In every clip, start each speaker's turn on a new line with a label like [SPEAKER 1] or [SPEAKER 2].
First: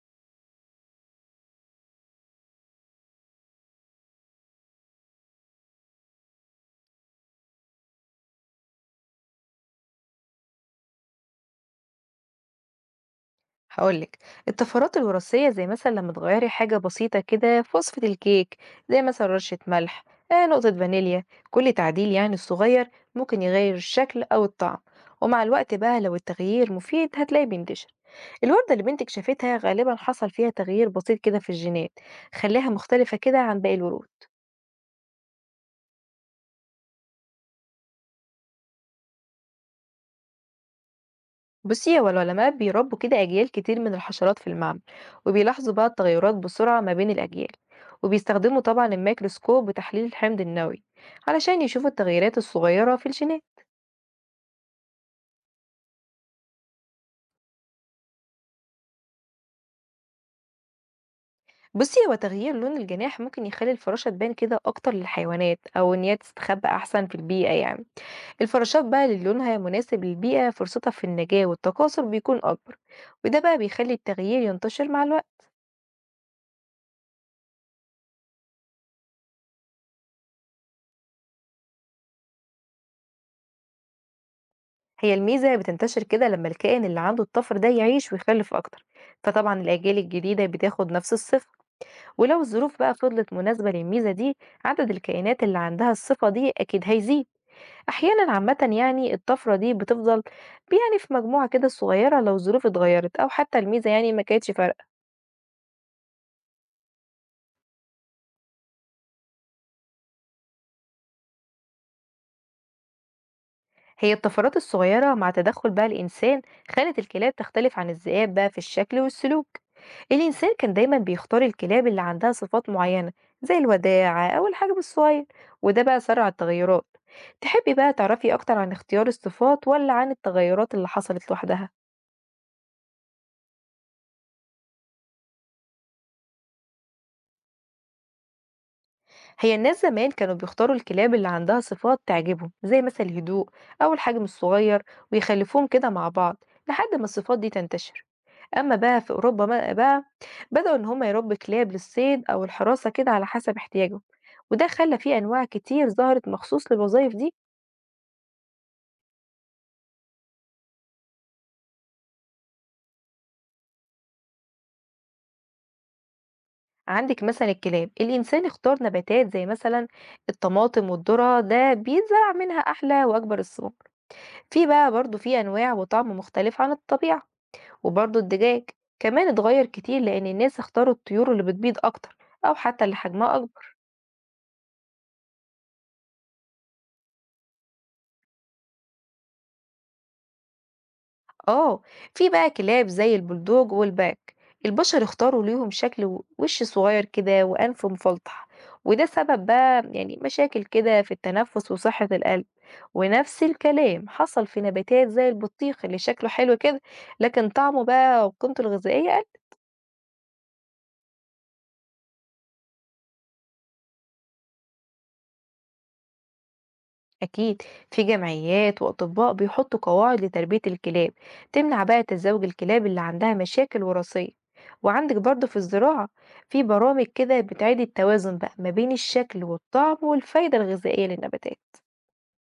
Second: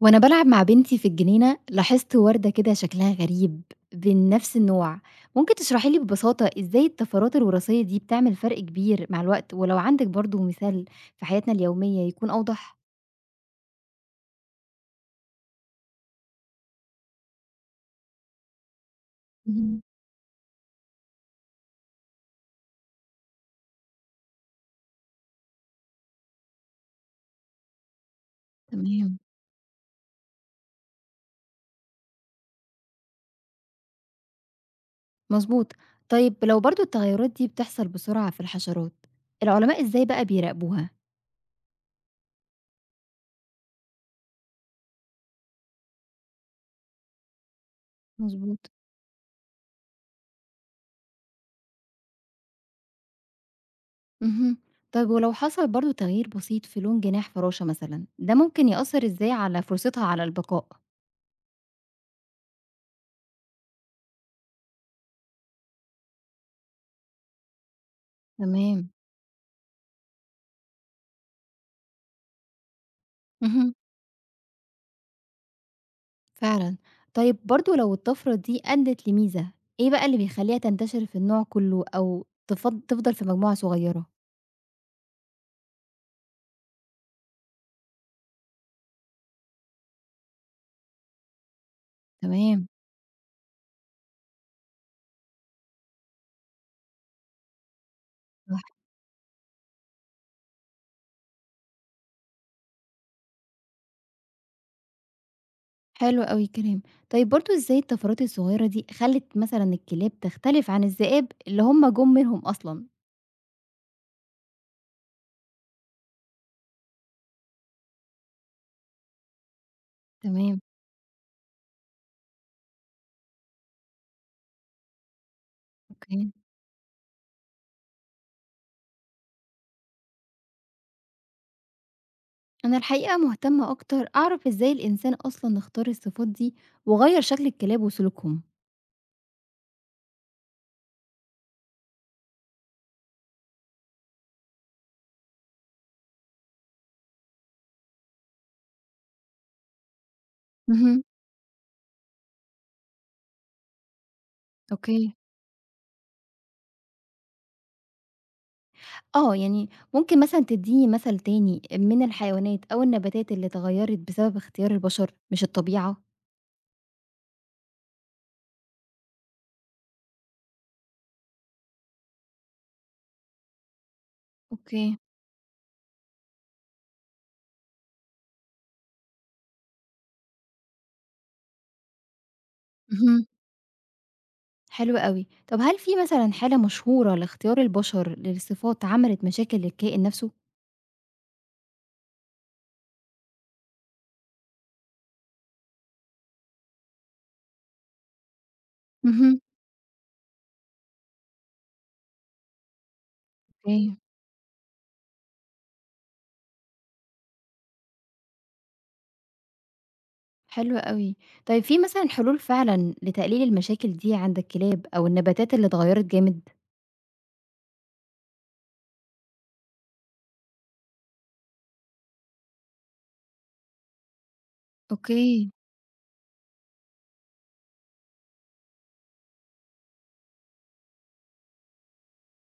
[SPEAKER 1] وأنا بالعب مع بنتي في الجنينة لاحظت وردة كده شكلها غريب بين نفس النوع. ممكن تشرحي لي ببساطة إزاي الطفرات الوراثية دي بتعمل فرق كبير مع الوقت، ولو عندك برضو مثال في حياتنا اليومية يكون أوضح؟
[SPEAKER 2] هقول لك. الطفرات الوراثية زي مثلا لما تغيري حاجة بسيطة كده في وصفة الكيك، زي مثلا رشة
[SPEAKER 1] مهم.
[SPEAKER 2] ملح، آه نقطة فانيليا. كل تعديل يعني صغير ممكن يغير الشكل أو الطعم. ومع الوقت بقى لو التغيير مفيد هتلاقيه بينتشر. الوردة اللي بنتك
[SPEAKER 1] تمام.
[SPEAKER 2] شافتها غالبا حصل فيها تغيير بسيط كده في الجينات، خلاها مختلفة كده عن باقي الورود.
[SPEAKER 1] مظبوط. طيب لو برضو التغيرات دي بتحصل بسرعة في الحشرات، العلماء إزاي بقى بيراقبوها؟
[SPEAKER 2] بصي، هو العلماء بيربوا كده أجيال كتير من الحشرات في المعمل، وبيلاحظوا بقى التغيرات بسرعة ما بين الأجيال، وبيستخدموا
[SPEAKER 1] مظبوط.
[SPEAKER 2] طبعا الميكروسكوب وتحليل الحمض النووي علشان يشوفوا التغيرات الصغيرة في الجينات.
[SPEAKER 1] مهم. طيب ولو حصل برضو تغيير بسيط في لون جناح فراشة مثلا، ده ممكن يأثر إزاي على فرصتها على البقاء؟
[SPEAKER 2] بصي، هو تغيير لون الجناح ممكن يخلي الفراشة تبان كده أكتر للحيوانات أو إن هي تستخبى أحسن في البيئة يعني. الفراشات
[SPEAKER 1] تمام.
[SPEAKER 2] بقى اللي لونها مناسب للبيئة فرصتها في النجاة والتكاثر بيكون أكبر، وده بقى
[SPEAKER 1] مهم.
[SPEAKER 2] بيخلي التغيير ينتشر مع الوقت.
[SPEAKER 1] فعلًا. طيب برضه لو الطفرة دي أدّت لميزة، إيه بقى اللي بيخلّيها تنتشر في النوع كُلّه أو تفضل في مجموعة صغيّرة؟
[SPEAKER 2] هي الميزة بتنتشر كده لما الكائن اللي عنده الطفر ده يعيش ويخلف أكتر، فطبعا الأجيال الجديدة بتاخد نفس الصفة. ولو
[SPEAKER 1] تمام،
[SPEAKER 2] الظروف بقى فضلت مناسبة للميزة دي، عدد الكائنات اللي عندها الصفة دي أكيد هيزيد. أحيانا عامة
[SPEAKER 1] صح،
[SPEAKER 2] يعني الطفرة دي بتفضل يعني في مجموعة كده صغيرة لو الظروف اتغيرت أو حتى الميزة يعني ما كانتش فارقة.
[SPEAKER 1] حلو أوي الكلام. طيب برضه إزاي الطفرات الصغيّرة دي خلّت مثلًا الكلاب تختلف عن الذئاب اللي هم جُم منهم أصلًا؟
[SPEAKER 2] هي الطفرات الصغيرة مع تدخل بقى الإنسان خلت الكلاب تختلف عن الذئاب بقى في الشكل والسلوك. الإنسان
[SPEAKER 1] تمام،
[SPEAKER 2] كان دايما بيختار الكلاب اللي عندها صفات معينة، زي الوداعة أو الحجم الصغير، وده بقى سرع
[SPEAKER 1] أوكي.
[SPEAKER 2] التغيرات. تحبي بقى تعرفي أكتر عن اختيار الصفات ولا عن التغيرات اللي حصلت لوحدها؟
[SPEAKER 1] أنا الحقيقة مهتمة أكتر أعرف إزاي الإنسان أصلًا اختار الصفات دي وغيّر شكل الكلاب وسلوكهم.
[SPEAKER 2] هي الناس زمان كانوا بيختاروا الكلاب اللي عندها صفات تعجبهم، زي مثلا الهدوء أو الحجم الصغير، ويخلفوهم كده مع بعض لحد ما الصفات دي تنتشر. أما بقى في أوروبا بقى بدأوا إن هم
[SPEAKER 1] اهم،
[SPEAKER 2] يربوا كلاب للصيد أو الحراسة كده على حسب احتياجهم، وده خلى
[SPEAKER 1] أوكي.
[SPEAKER 2] فيه أنواع كتير ظهرت مخصوص للوظائف دي.
[SPEAKER 1] آه، يعني ممكن مثلًا تدّيني مثل تاني من الحيوانات أو النباتات اللي اتغيّرت بسبب اختيار البشر مش الطبيعة؟
[SPEAKER 2] عندك مثلا الكلاب، الإنسان اختار نباتات زي مثلا الطماطم والذرة، ده بيتزرع منها أحلى وأكبر الثمار. في بقى
[SPEAKER 1] أوكي،
[SPEAKER 2] برضو في أنواع وطعم مختلف عن الطبيعة. وبرضو الدجاج كمان اتغير كتير لأن الناس اختاروا الطيور اللي بتبيض أكتر أو حتى اللي
[SPEAKER 1] اهم.
[SPEAKER 2] حجمها أكبر.
[SPEAKER 1] حلو أوي. طب هل في مثلًا حالة مشهورة لاختيار البشر للصفات عملت مشاكل للكائن نَفْسه؟
[SPEAKER 2] اه، في بقى كلاب زي البلدوج والباك، البشر اختاروا ليهم شكل وش صغير كده وأنف مفلطح، وده
[SPEAKER 1] اهم،
[SPEAKER 2] سبب بقى يعني مشاكل كده في التنفس وصحة القلب. ونفس
[SPEAKER 1] أوكي.
[SPEAKER 2] الكلام حصل في نباتات زي البطيخ اللي شكله حلو كده، لكن طعمه بقى وقيمته الغذائية.
[SPEAKER 1] حلو أوي. طيب في مثلًا حلول فعلًا لتقليل المشاكل دي عند الكلاب أو النباتات اللي اتغيّرت جامد؟
[SPEAKER 2] أكيد، في جمعيات وأطباء بيحطوا قواعد لتربية الكلاب، تمنع بقى تزوج الكلاب اللي عندها مشاكل وراثية. وعندك برضه
[SPEAKER 1] أوكي.
[SPEAKER 2] في الزراعة، في برامج كده بتعيد التوازن بقى ما بين الشكل والطعم والفايدة الغذائية للنباتات.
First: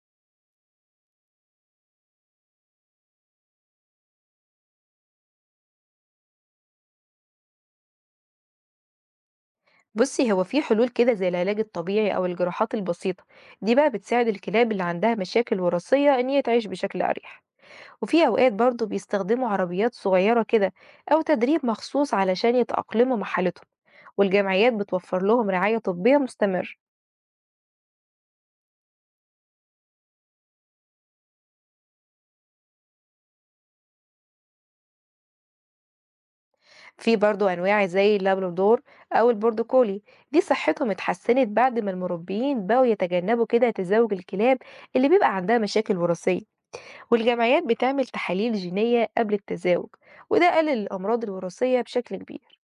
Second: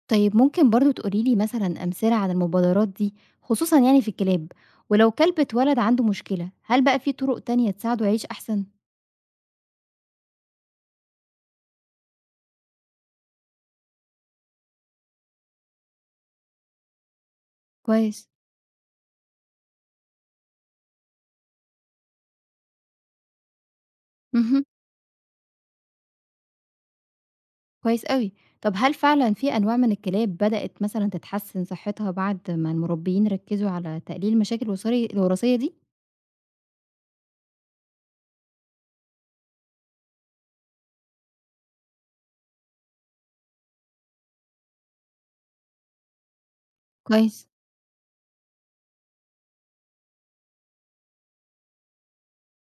[SPEAKER 1] طيب ممكن برضه تقولي لي مثلًا أمثلة عن المبادرات دي، خصوصًا يعني في الكلاب، ولو كلب اتولد عنده مشكلة، هل بقى في طرق تانية تساعده يعيش أحسن؟
[SPEAKER 2] بصي، هو في حلول كده زي العلاج الطبيعي أو الجراحات البسيطة، دي بقى بتساعد الكلاب اللي عندها مشاكل وراثية إن هي تعيش بشكل أريح. وفي
[SPEAKER 1] كويس.
[SPEAKER 2] أوقات برضه بيستخدموا عربيات صغيرة كده أو تدريب مخصوص علشان يتأقلموا مع حالتهم،
[SPEAKER 1] اهم،
[SPEAKER 2] والجمعيات بتوفر لهم رعاية طبية مستمرة.
[SPEAKER 1] كويس أوي. طب هل فعلًا في أنواع من الكلاب بدأت مثلًا تتحسن صحتها بعد ما المربيين ركزوا على تقليل المشاكل الوراثية دي؟
[SPEAKER 2] في برضه أنواع زي اللابرادور أو البوردو كولي، دي صحتهم اتحسنت بعد ما المربيين بقوا يتجنبوا كده تزاوج الكلاب اللي بيبقى عندها مشاكل وراثية.
[SPEAKER 1] كويس.
[SPEAKER 2] والجمعيات بتعمل تحاليل جينية قبل التزاوج، وده قلل الأمراض الوراثية بشكل كبير.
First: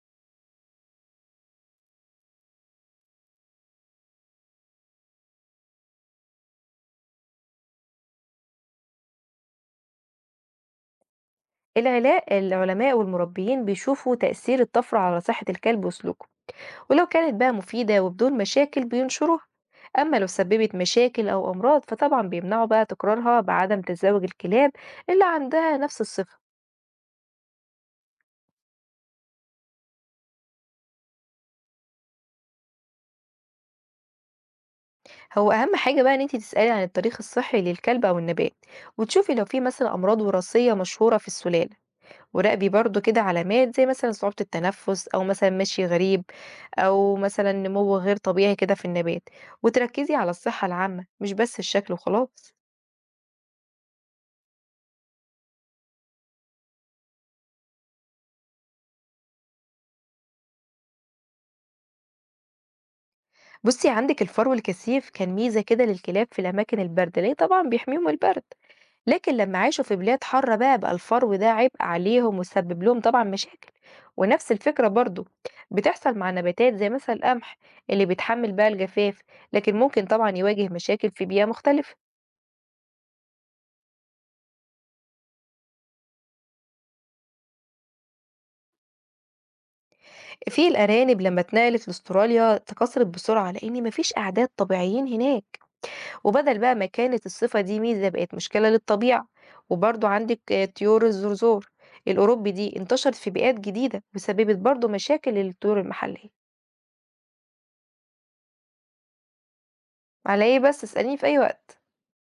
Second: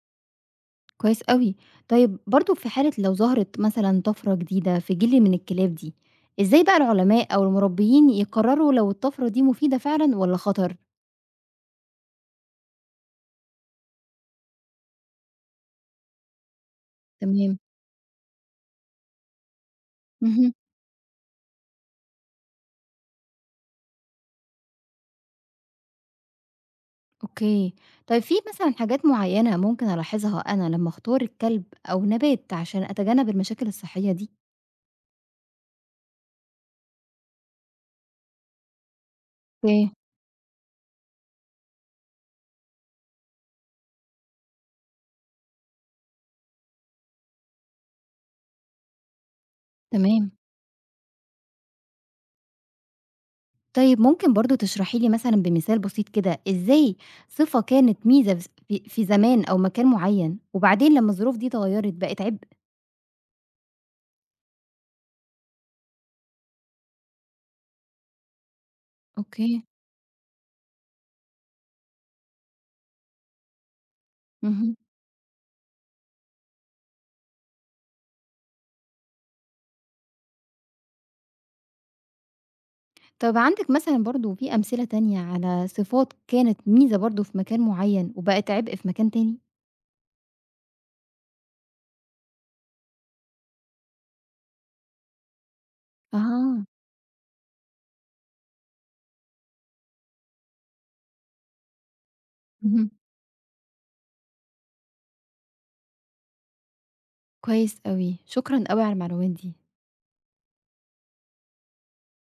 [SPEAKER 1] كويس أوي. طيب برضه في حالة لو ظهرت مثلًا طفرة جديدة في جيل من الكلاب دي، إزاي بقى العلماء أو المربيين يقرروا لو الطفرة دي مفيدة فعلًا والّا خطر؟
[SPEAKER 2] العلماء والمربيين بيشوفوا تأثير الطفرة على صحة الكلب وسلوكه، ولو كانت بقى
[SPEAKER 1] تمام.
[SPEAKER 2] مفيدة وبدون مشاكل بينشروها. أما لو
[SPEAKER 1] اهم،
[SPEAKER 2] سببت مشاكل أو أمراض فطبعا بيمنعوا بقى تكرارها بعدم تزاوج الكلاب اللي عندها نفس الصفة.
[SPEAKER 1] أوكي. طيب في مثلًا حاجات معيّنة ممكن ألاحظها أنا لمّا أختار الكلب أو نبات عشان أتجنب المشاكل الصحية دي؟
[SPEAKER 2] هو أهم حاجة بقى إن أنت تسألي عن التاريخ الصحي للكلب أو النبات، وتشوفي لو في
[SPEAKER 1] أوكي.
[SPEAKER 2] مثلا أمراض وراثية مشهورة في السلالة. وراقبي برضو كده علامات زي مثلا صعوبة التنفس أو مثلا مشي غريب أو مثلا نمو غير طبيعي كده في النبات، وتركزي على
[SPEAKER 1] تمام.
[SPEAKER 2] الصحة العامة مش بس الشكل وخلاص.
[SPEAKER 1] طيب ممكن برضه تشرحي لي مثلًا بمثال بسيط كده إزاي صفة كانت ميزة في زمان أو مكان معيّن، وبعدين لمّا الظروف دي اتغيّرت بقت عبء؟
[SPEAKER 2] بصي، عندك الفرو الكثيف كان ميزة كده للكلاب في الأماكن الباردة ليه طبعا بيحميهم البرد، لكن لما
[SPEAKER 1] أوكي.
[SPEAKER 2] عاشوا في بلاد حارة بقى بقى الفرو ده عبء عليهم وسبب لهم طبعا مشاكل. ونفس
[SPEAKER 1] اهم.
[SPEAKER 2] الفكرة برضو بتحصل مع نباتات زي مثلا القمح اللي بيتحمل بقى الجفاف، لكن ممكن طبعا يواجه مشاكل في بيئة مختلفة.
[SPEAKER 1] طب عندِك مثلًا برضه في أمثلة تانية على صفات كانت ميزة برضه في مكان معيّن وبقت عبء في مكان تاني؟
[SPEAKER 2] في الأرانب لما اتنقلت لأستراليا تكاثرت بسرعة لأن مفيش أعداد طبيعيين هناك، وبدل
[SPEAKER 1] أها،
[SPEAKER 2] بقى ما كانت الصفة دي ميزة بقت مشكلة للطبيعة. وبرضو عندك طيور الزرزور الأوروبي دي
[SPEAKER 1] اهم.
[SPEAKER 2] انتشرت في بيئات جديدة وسببت برضو مشاكل للطيور المحلية.
[SPEAKER 1] كويس أوي، شكرًا أوي على المعلومات دي.
[SPEAKER 2] على ايه بس، اسأليني في أي وقت.